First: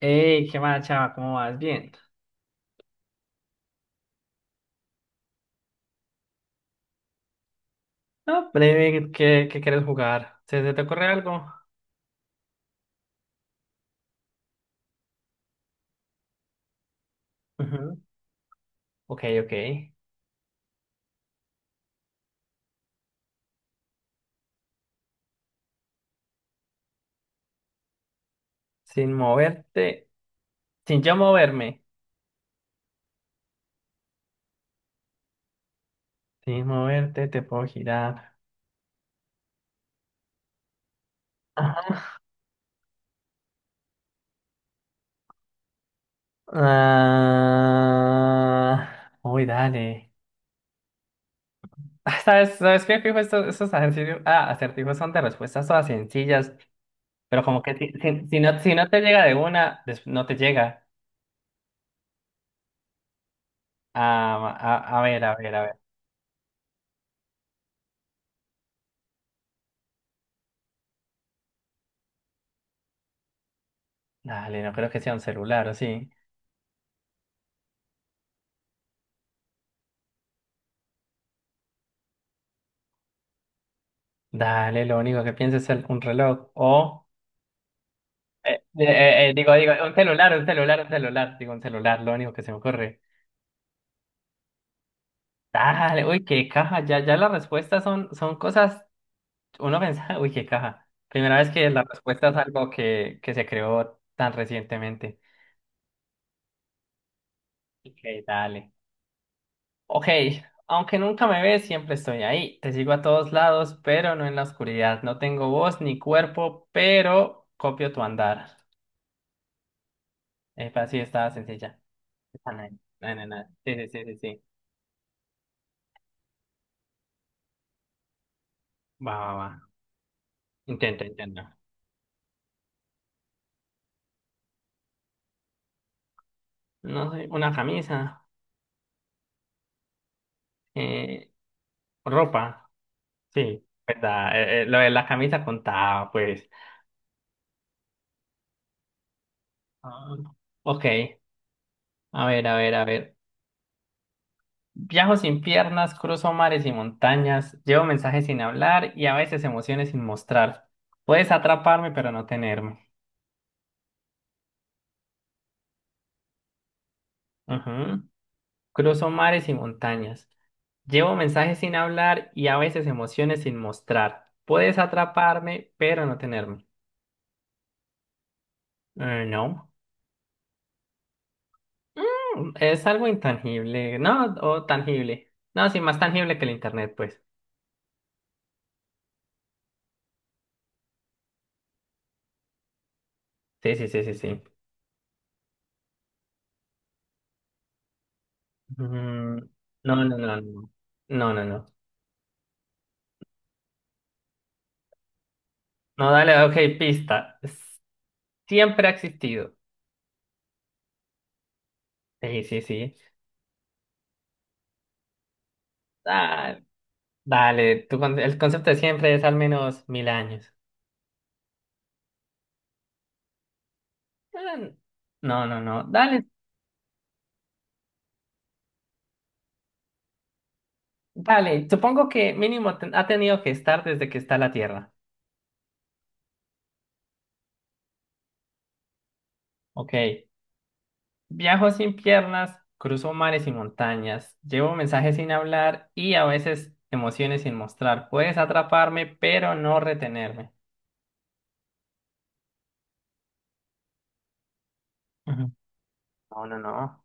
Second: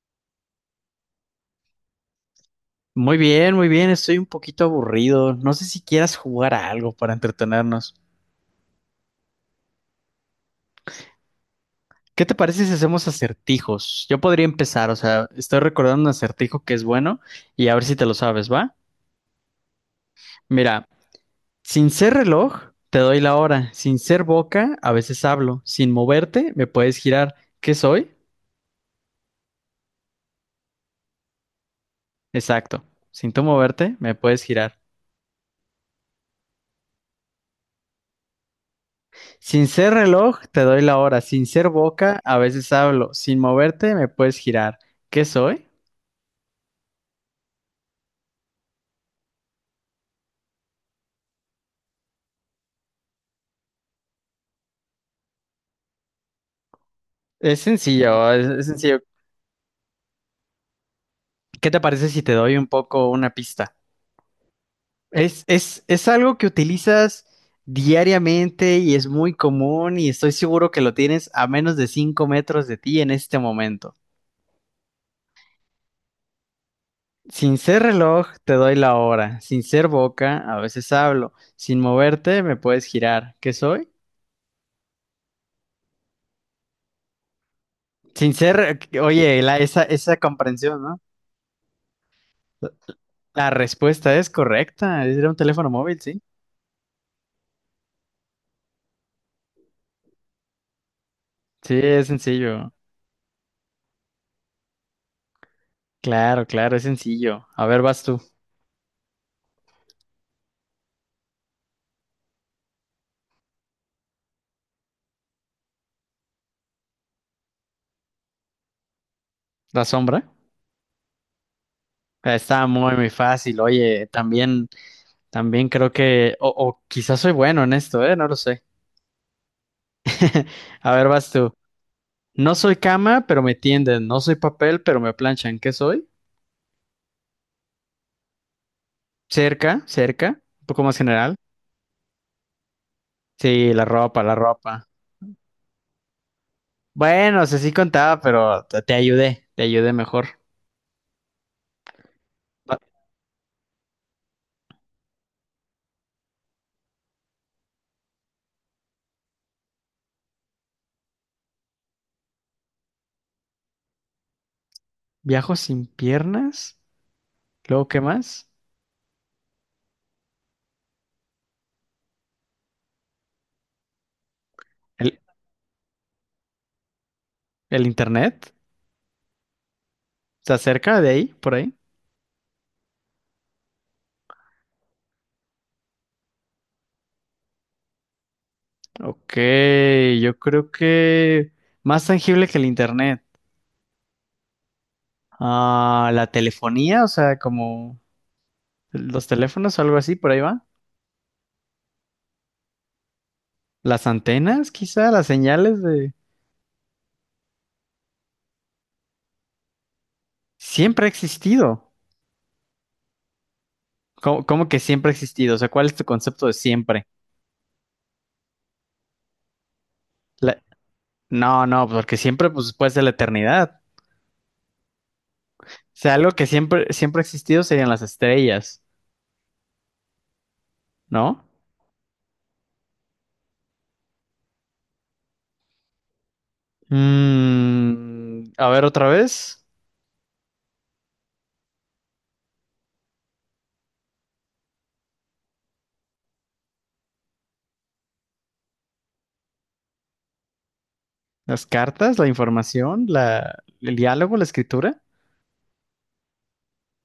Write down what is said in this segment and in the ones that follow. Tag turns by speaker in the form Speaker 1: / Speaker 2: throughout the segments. Speaker 1: Hey, qué mala chava, ¿cómo vas? Bien.
Speaker 2: Muy bien, estoy un poquito aburrido. No sé si quieras jugar a algo para entretenernos.
Speaker 1: No, breve, ¿qué quieres jugar? ¿Se te ocurre algo?
Speaker 2: ¿Qué te parece si hacemos acertijos? Yo podría empezar, o sea, estoy recordando un acertijo que es bueno y a ver si
Speaker 1: Ujú.
Speaker 2: te lo sabes, ¿va?
Speaker 1: Ok, ok.
Speaker 2: Mira, sin ser reloj, te doy la hora. Sin ser boca, a veces hablo. Sin moverte, me puedes girar. ¿Qué soy?
Speaker 1: Sin moverte, sin yo moverme.
Speaker 2: Exacto. Sin tú moverte, me puedes girar.
Speaker 1: Sin moverte, te puedo girar.
Speaker 2: Sin ser reloj, te doy la hora. Sin ser
Speaker 1: Ajá.
Speaker 2: boca, a veces hablo. Sin moverte, me puedes girar. ¿Qué soy?
Speaker 1: Ah, uy, dale. Ah, sabes qué fijo estos ejercicios? Ah, acertijos son de respuestas todas sencillas, pero
Speaker 2: Es
Speaker 1: como que
Speaker 2: sencillo,
Speaker 1: si
Speaker 2: es,
Speaker 1: no,
Speaker 2: es
Speaker 1: si no te
Speaker 2: sencillo.
Speaker 1: llega de una, no te llega.
Speaker 2: ¿Qué te parece si te doy un poco una pista?
Speaker 1: A ver, a
Speaker 2: Es,
Speaker 1: ver, a ver.
Speaker 2: es, es algo que utilizas diariamente y es muy común y estoy seguro que lo tienes a menos de 5 metros de ti en este momento.
Speaker 1: Dale, no creo que sea un celular, ¿o sí?
Speaker 2: Sin ser reloj, te doy la hora. Sin ser boca, a veces hablo. Sin moverte, me puedes girar. ¿Qué soy?
Speaker 1: Dale, lo único que pienso es un reloj.
Speaker 2: Sin ser, oye, la, esa,
Speaker 1: Un
Speaker 2: esa
Speaker 1: celular, un celular,
Speaker 2: comprensión,
Speaker 1: un
Speaker 2: ¿no?
Speaker 1: celular. Digo, un celular, lo único que se me ocurre.
Speaker 2: La respuesta es correcta. Era un teléfono móvil,
Speaker 1: Dale,
Speaker 2: sí.
Speaker 1: uy, qué caja. Ya las respuestas son, son cosas. Uno piensa, uy, qué caja. Primera vez que
Speaker 2: Sí,
Speaker 1: la
Speaker 2: es
Speaker 1: respuesta es algo
Speaker 2: sencillo.
Speaker 1: que se creó tan recientemente.
Speaker 2: Claro, claro, es sencillo. A ver,
Speaker 1: Ok,
Speaker 2: vas tú.
Speaker 1: dale. Ok, aunque nunca me ves, siempre estoy ahí. Te sigo a todos lados, pero no en la oscuridad. No tengo voz ni cuerpo, pero copio tu andar.
Speaker 2: La sombra.
Speaker 1: Es así, está sencilla.
Speaker 2: Está
Speaker 1: Panal.
Speaker 2: muy, muy
Speaker 1: No, no, no, no.
Speaker 2: fácil.
Speaker 1: Sí, sí, sí,
Speaker 2: Oye,
Speaker 1: sí, sí.
Speaker 2: también, también creo que, o quizás soy bueno en esto, ¿eh? No lo sé.
Speaker 1: Va, va, va.
Speaker 2: A
Speaker 1: Intento,
Speaker 2: ver, vas
Speaker 1: intento.
Speaker 2: tú. No soy cama, pero me tienden. No soy papel, pero me planchan. ¿Qué soy?
Speaker 1: No sé, una camisa.
Speaker 2: Cerca, cerca. Un poco más
Speaker 1: Eh,
Speaker 2: general.
Speaker 1: ropa. Sí,
Speaker 2: Sí, la ropa,
Speaker 1: verdad.
Speaker 2: la
Speaker 1: Lo
Speaker 2: ropa.
Speaker 1: de la camisa contaba, pues.
Speaker 2: Bueno, o sea, sí contaba, pero te, te ayudé
Speaker 1: Ah,
Speaker 2: mejor.
Speaker 1: ok. A ver, a ver,
Speaker 2: Va-
Speaker 1: a ver. Viajo sin piernas, cruzo mares y montañas, llevo mensajes sin hablar y a veces emociones sin mostrar. Puedes atraparme, pero no tenerme.
Speaker 2: Viajo sin piernas. Luego, ¿qué
Speaker 1: Ujú.
Speaker 2: más?
Speaker 1: Cruzo mares y montañas. Llevo mensajes sin hablar y a veces emociones sin mostrar. Puedes
Speaker 2: ¿El,
Speaker 1: atraparme, pero no tenerme.
Speaker 2: el internet?
Speaker 1: No.
Speaker 2: ¿Está cerca de ahí, por ahí?
Speaker 1: Es algo intangible, ¿no? O tangible. No, sí, más tangible que el internet, pues.
Speaker 2: Ok, yo creo que más tangible que el internet.
Speaker 1: Sí, sí, sí, sí, sí.
Speaker 2: Ah, la telefonía, o sea, como los
Speaker 1: Mm,
Speaker 2: teléfonos o
Speaker 1: no,
Speaker 2: algo
Speaker 1: no,
Speaker 2: así, por ahí
Speaker 1: no,
Speaker 2: va.
Speaker 1: no. No, no, no.
Speaker 2: Las antenas, quizá, las señales
Speaker 1: No,
Speaker 2: de...
Speaker 1: dale, ok, pista. Siempre ha existido.
Speaker 2: Siempre ha existido.
Speaker 1: Sí, sí, sí.
Speaker 2: ¿Cómo, cómo que siempre ha existido? O sea, ¿cuál es tu concepto de
Speaker 1: Ah,
Speaker 2: siempre?
Speaker 1: dale, el concepto de siempre es al menos mil años.
Speaker 2: La- No, no, porque siempre, pues, puede ser la eternidad.
Speaker 1: Ah, No, no,
Speaker 2: O
Speaker 1: no.
Speaker 2: sea,
Speaker 1: Dale,
Speaker 2: algo que siempre, siempre ha existido serían las estrellas, ¿no?
Speaker 1: Dale, supongo que mínimo ha tenido que estar desde que está la Tierra.
Speaker 2: Mm, a ver otra vez.
Speaker 1: Ok. Viajo sin piernas, cruzo mares y montañas, llevo mensajes sin hablar y a veces emociones sin mostrar. Puedes atraparme, pero no retenerme.
Speaker 2: Las cartas, la información, el diálogo, la escritura.
Speaker 1: Ujú. No, no, no.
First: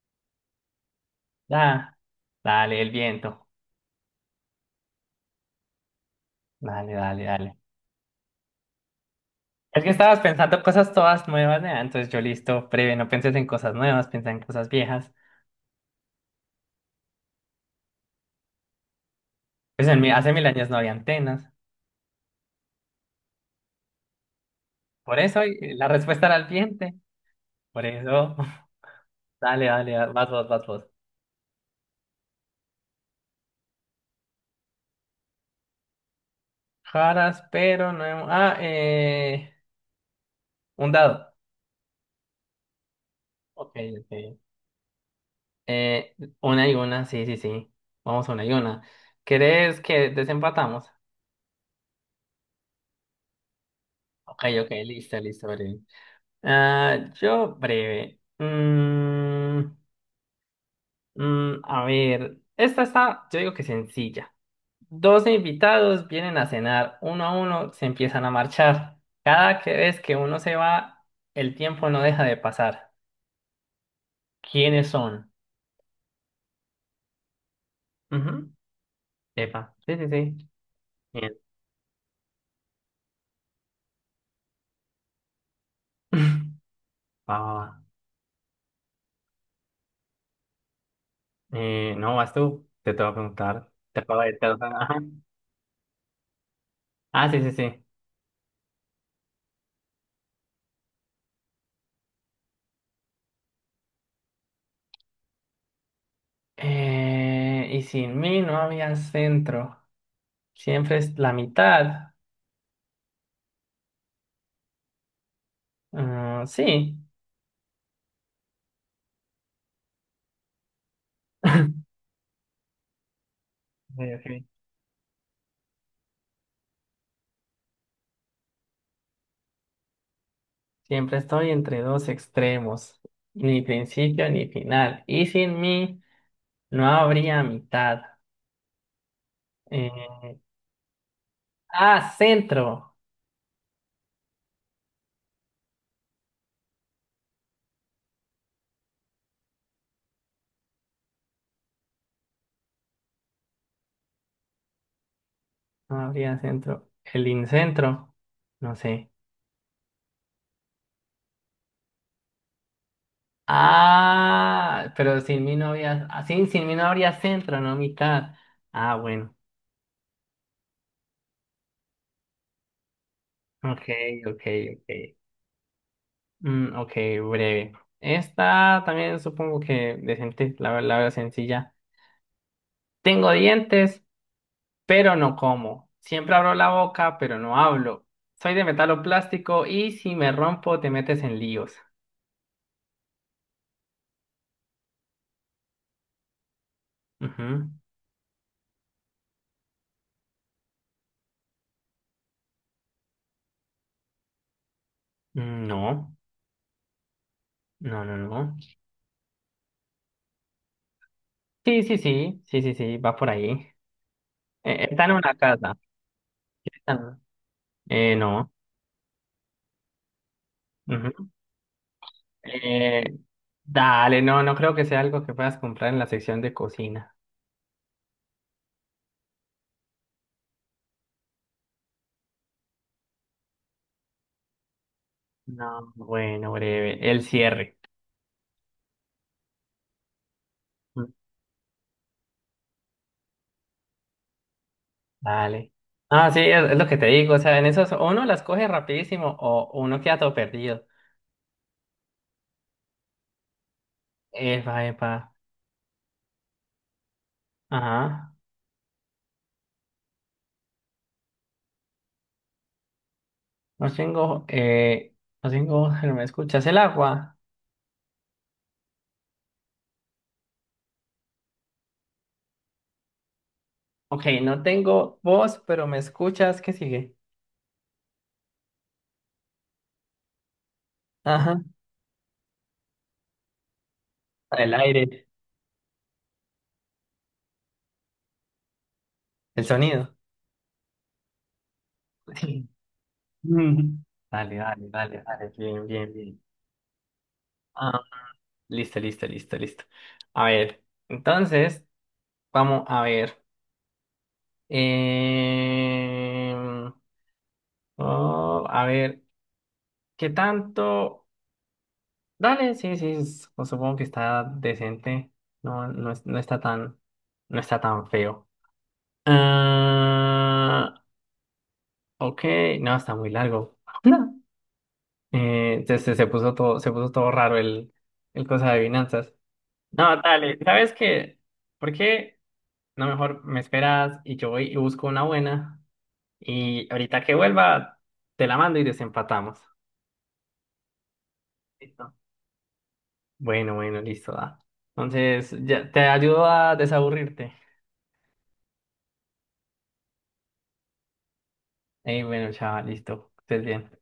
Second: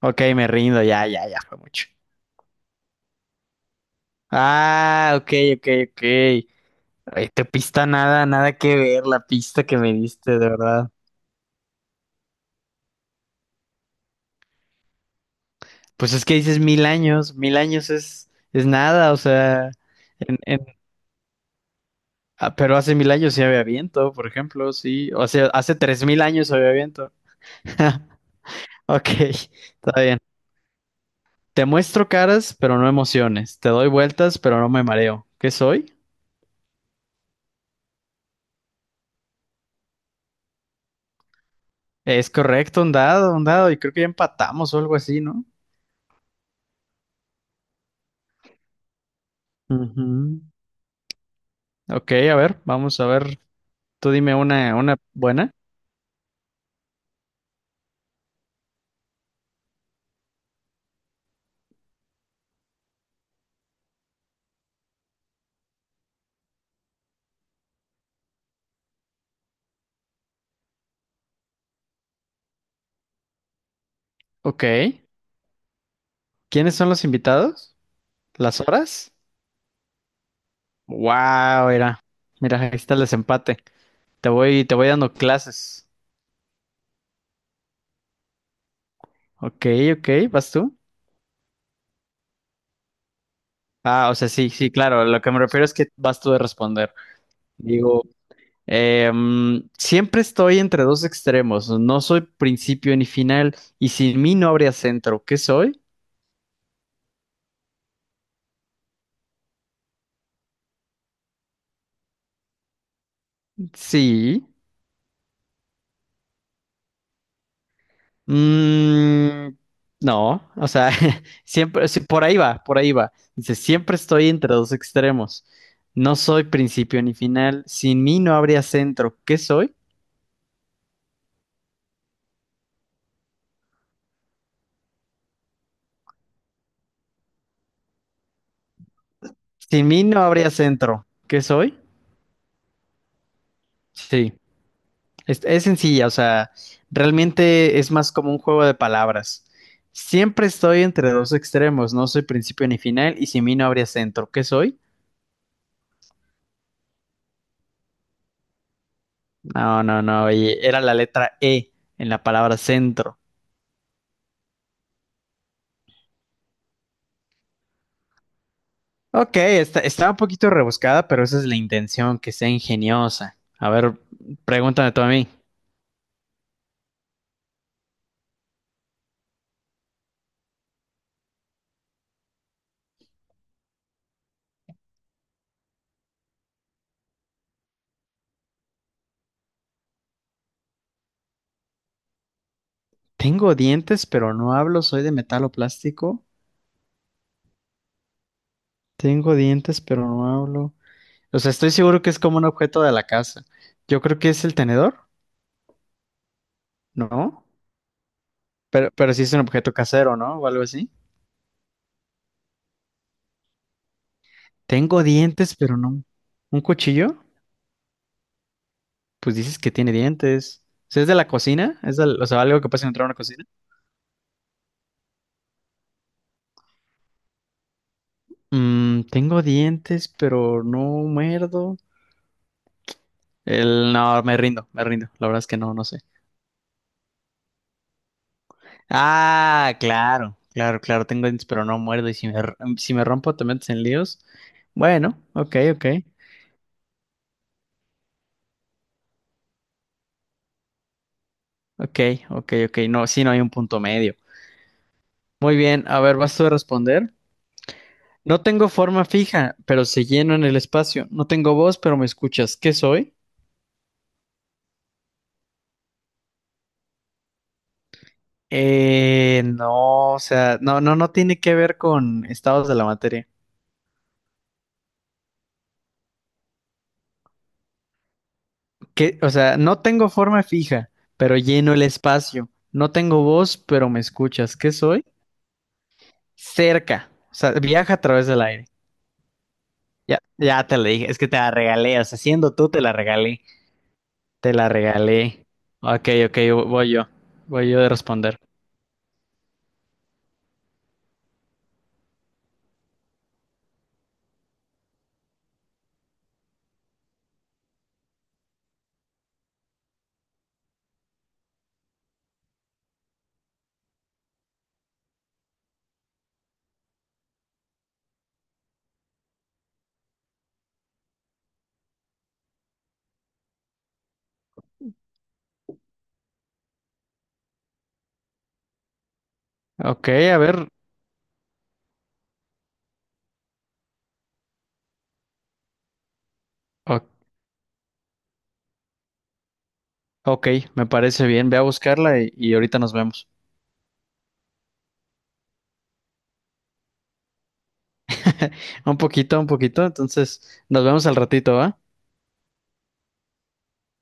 Speaker 2: Ok, me rindo, ya, ya, ya fue mucho.
Speaker 1: Da, dale, el viento.
Speaker 2: Ah, ok, ok, ok.
Speaker 1: Dale, dale,
Speaker 2: Ay, tu
Speaker 1: dale.
Speaker 2: pista nada, nada que ver, la pista que
Speaker 1: Es que
Speaker 2: me
Speaker 1: estabas
Speaker 2: diste, de
Speaker 1: pensando
Speaker 2: verdad.
Speaker 1: cosas todas nuevas, ¿no? Entonces yo listo, breve, no pienses en cosas nuevas, piensa en cosas viejas.
Speaker 2: Pues es que dices 1000 años, 1000 años es nada, o sea,
Speaker 1: Pues hace
Speaker 2: en,
Speaker 1: mil
Speaker 2: en-
Speaker 1: años no había antenas.
Speaker 2: ah, pero hace 1000 años sí había viento, por ejemplo, sí.
Speaker 1: Por
Speaker 2: O
Speaker 1: eso,
Speaker 2: sea, hace
Speaker 1: la
Speaker 2: tres mil
Speaker 1: respuesta era el
Speaker 2: años había
Speaker 1: viento.
Speaker 2: viento.
Speaker 1: Por eso.
Speaker 2: Ok,
Speaker 1: Dale, dale,
Speaker 2: está
Speaker 1: dale,
Speaker 2: bien.
Speaker 1: vas vos, vas vos.
Speaker 2: Te muestro caras, pero no emociones. Te doy vueltas, pero no me mareo. ¿Qué soy?
Speaker 1: Jaras, pero no. Un dado.
Speaker 2: Es correcto, un dado, un dado.
Speaker 1: Ok,
Speaker 2: Y creo que ya
Speaker 1: ok.
Speaker 2: empatamos o algo así, ¿no?
Speaker 1: Eh, una y una, sí, sí, sí. Vamos una y una. ¿Querés que
Speaker 2: Ujú.
Speaker 1: desempatamos?
Speaker 2: Ok, a ver, vamos a ver. Tú dime
Speaker 1: Ok, ok,
Speaker 2: una
Speaker 1: listo, listo,
Speaker 2: buena.
Speaker 1: breve. Yo breve. A ver, esta está, yo digo que sencilla. Dos invitados vienen a cenar, uno a uno se empiezan a marchar. Cada vez que uno se va, el tiempo no deja de pasar.
Speaker 2: Ok.
Speaker 1: ¿Quiénes son?
Speaker 2: ¿Quiénes son los invitados?
Speaker 1: Ujú.
Speaker 2: ¿Las horas?
Speaker 1: Epa, sí, sí, sí. Bien.
Speaker 2: Wow, mira. Mira, ahí está el desempate. Te voy dando clases.
Speaker 1: Va, va, va.
Speaker 2: Ok, ok, ¿vas tú?
Speaker 1: No, vas tú. Te voy a preguntar. Te
Speaker 2: Ah, o
Speaker 1: acabo
Speaker 2: sea,
Speaker 1: de te-.
Speaker 2: sí, sí,
Speaker 1: Ajá.
Speaker 2: claro. Lo que me refiero es que vas tú de responder.
Speaker 1: Sí, sí, sí.
Speaker 2: Digo, siempre estoy entre dos extremos. No soy principio ni final. Y sin mí no habría centro. ¿Qué soy?
Speaker 1: Y sin mí no había centro. Siempre es la mitad.
Speaker 2: Sí.
Speaker 1: Sí.
Speaker 2: Mm, no, o sea, siempre, sí, por ahí va, por ahí va. Dice, siempre
Speaker 1: Ok,
Speaker 2: estoy
Speaker 1: ok.
Speaker 2: entre dos extremos. No soy principio ni final. Sin mí no habría centro. ¿Qué soy?
Speaker 1: Siempre estoy entre dos extremos. Ni principio ni final. Y sin mí no habría mitad.
Speaker 2: Sin mí no
Speaker 1: Eh,
Speaker 2: habría centro. ¿Qué soy?
Speaker 1: centro.
Speaker 2: Sí, es sencilla, o sea, realmente es más como un juego de palabras. Siempre estoy entre dos extremos, no soy principio ni final, y sin mí no habría centro. ¿Qué soy?
Speaker 1: No habría centro. El incentro. No sé.
Speaker 2: No, no, no, oye, era la letra E en la palabra centro.
Speaker 1: Pero sin mí no había. Sí, sin mí no habría centro, no mitad. Ah, bueno.
Speaker 2: Ok, está un poquito rebuscada, pero esa es la intención, que sea ingeniosa. A
Speaker 1: Ok,
Speaker 2: ver,
Speaker 1: ok, ok.
Speaker 2: pregúntame tú a mí.
Speaker 1: Ok, breve. Esta también supongo que decente, la veo sencilla. Tengo dientes, pero no como. Siempre abro la boca, pero no hablo. Soy de metal o plástico y si me rompo te metes en líos.
Speaker 2: Tengo dientes, pero no hablo. ¿Soy de metal o plástico?
Speaker 1: Ujú.
Speaker 2: Tengo dientes, pero no hablo. O sea, estoy seguro que es como un objeto de la casa. Yo creo que es el tenedor,
Speaker 1: Mm, no,
Speaker 2: ¿no?
Speaker 1: no, no, no.
Speaker 2: Pero sí es un objeto casero, ¿no? O algo así.
Speaker 1: Sí, sí, sí, sí, sí, sí, va por ahí.
Speaker 2: Tengo
Speaker 1: Está en una
Speaker 2: dientes,
Speaker 1: casa.
Speaker 2: pero no. ¿Un
Speaker 1: está
Speaker 2: cuchillo?
Speaker 1: en- no.
Speaker 2: Pues dices que tiene dientes. O sea, ¿es de la
Speaker 1: Ujú.
Speaker 2: cocina? ¿Es del- o sea, algo que pasa dentro
Speaker 1: Eh,
Speaker 2: de una cocina?
Speaker 1: dale, no creo que sea algo que puedas comprar en la sección de cocina.
Speaker 2: Mm, tengo dientes, pero no muerdo. El, no, me rindo, me rindo. La verdad es que no, no
Speaker 1: No,
Speaker 2: sé.
Speaker 1: bueno, breve. El cierre.
Speaker 2: Ah, claro, claro, claro.
Speaker 1: Mm,
Speaker 2: Tengo dientes, pero no muerdo. Y si me rompo, te metes en líos. Bueno, ok,
Speaker 1: dale.
Speaker 2: ok.
Speaker 1: Sí, es lo que te digo. O sea, en esos o uno las coge rapidísimo o uno queda todo perdido.
Speaker 2: Ok, ok, ok. No, sí, no hay un punto medio.
Speaker 1: Epa, epa.
Speaker 2: Muy bien, a ver, vas tú a responder.
Speaker 1: Ajá.
Speaker 2: No tengo forma fija, pero se lleno en el espacio. No tengo voz, pero me escuchas. ¿Qué soy?
Speaker 1: No tengo, eh, no tengo voz, pero me escuchas. El agua.
Speaker 2: No, o sea, no, no, no tiene que ver con estados de la materia.
Speaker 1: Ok, no tengo voz, pero me escuchas. ¿Qué sigue?
Speaker 2: Que, o sea, no tengo forma fija, pero
Speaker 1: Ajá.
Speaker 2: lleno el espacio. No tengo voz, pero me escuchas. ¿Qué
Speaker 1: El
Speaker 2: soy?
Speaker 1: aire,
Speaker 2: Cerca. O sea, viaja a través del aire.
Speaker 1: el sonido.
Speaker 2: Ya, ya te la dije. Es que te la regalé. O sea, siendo tú, te la regalé. Te
Speaker 1: Dale,
Speaker 2: la
Speaker 1: dale, dale,
Speaker 2: regalé.
Speaker 1: dale. Bien, bien,
Speaker 2: Ok,
Speaker 1: bien.
Speaker 2: ok, voy yo. Voy yo de
Speaker 1: Ah,
Speaker 2: responder.
Speaker 1: listo, listo, listo, listo. A ver, entonces, vamos a ver. Em, oh, a ver, ¿qué tanto? Dale, sí, sí, pues supongo que está decente. No, no, no está tan, no está tan feo. Ah, ok, no, está muy largo. Se puso todo raro el cosa de adivinanzas.
Speaker 2: Ok,
Speaker 1: No,
Speaker 2: a
Speaker 1: dale,
Speaker 2: ver.
Speaker 1: ¿sabes qué? ¿Por qué no mejor me esperas y yo voy y busco una buena? Y
Speaker 2: o-
Speaker 1: ahorita que vuelva, te la mando y desempatamos.
Speaker 2: ok, me parece bien. Ve a
Speaker 1: Listo.
Speaker 2: buscarla y ahorita nos vemos.
Speaker 1: Bueno, bueno, listo, da. Entonces, ya te ayudo a desaburrirte.
Speaker 2: Un poquito, un poquito. Entonces, nos vemos al ratito, ¿va?
Speaker 1: Ey, bueno, chaval, listo. Que estés bien.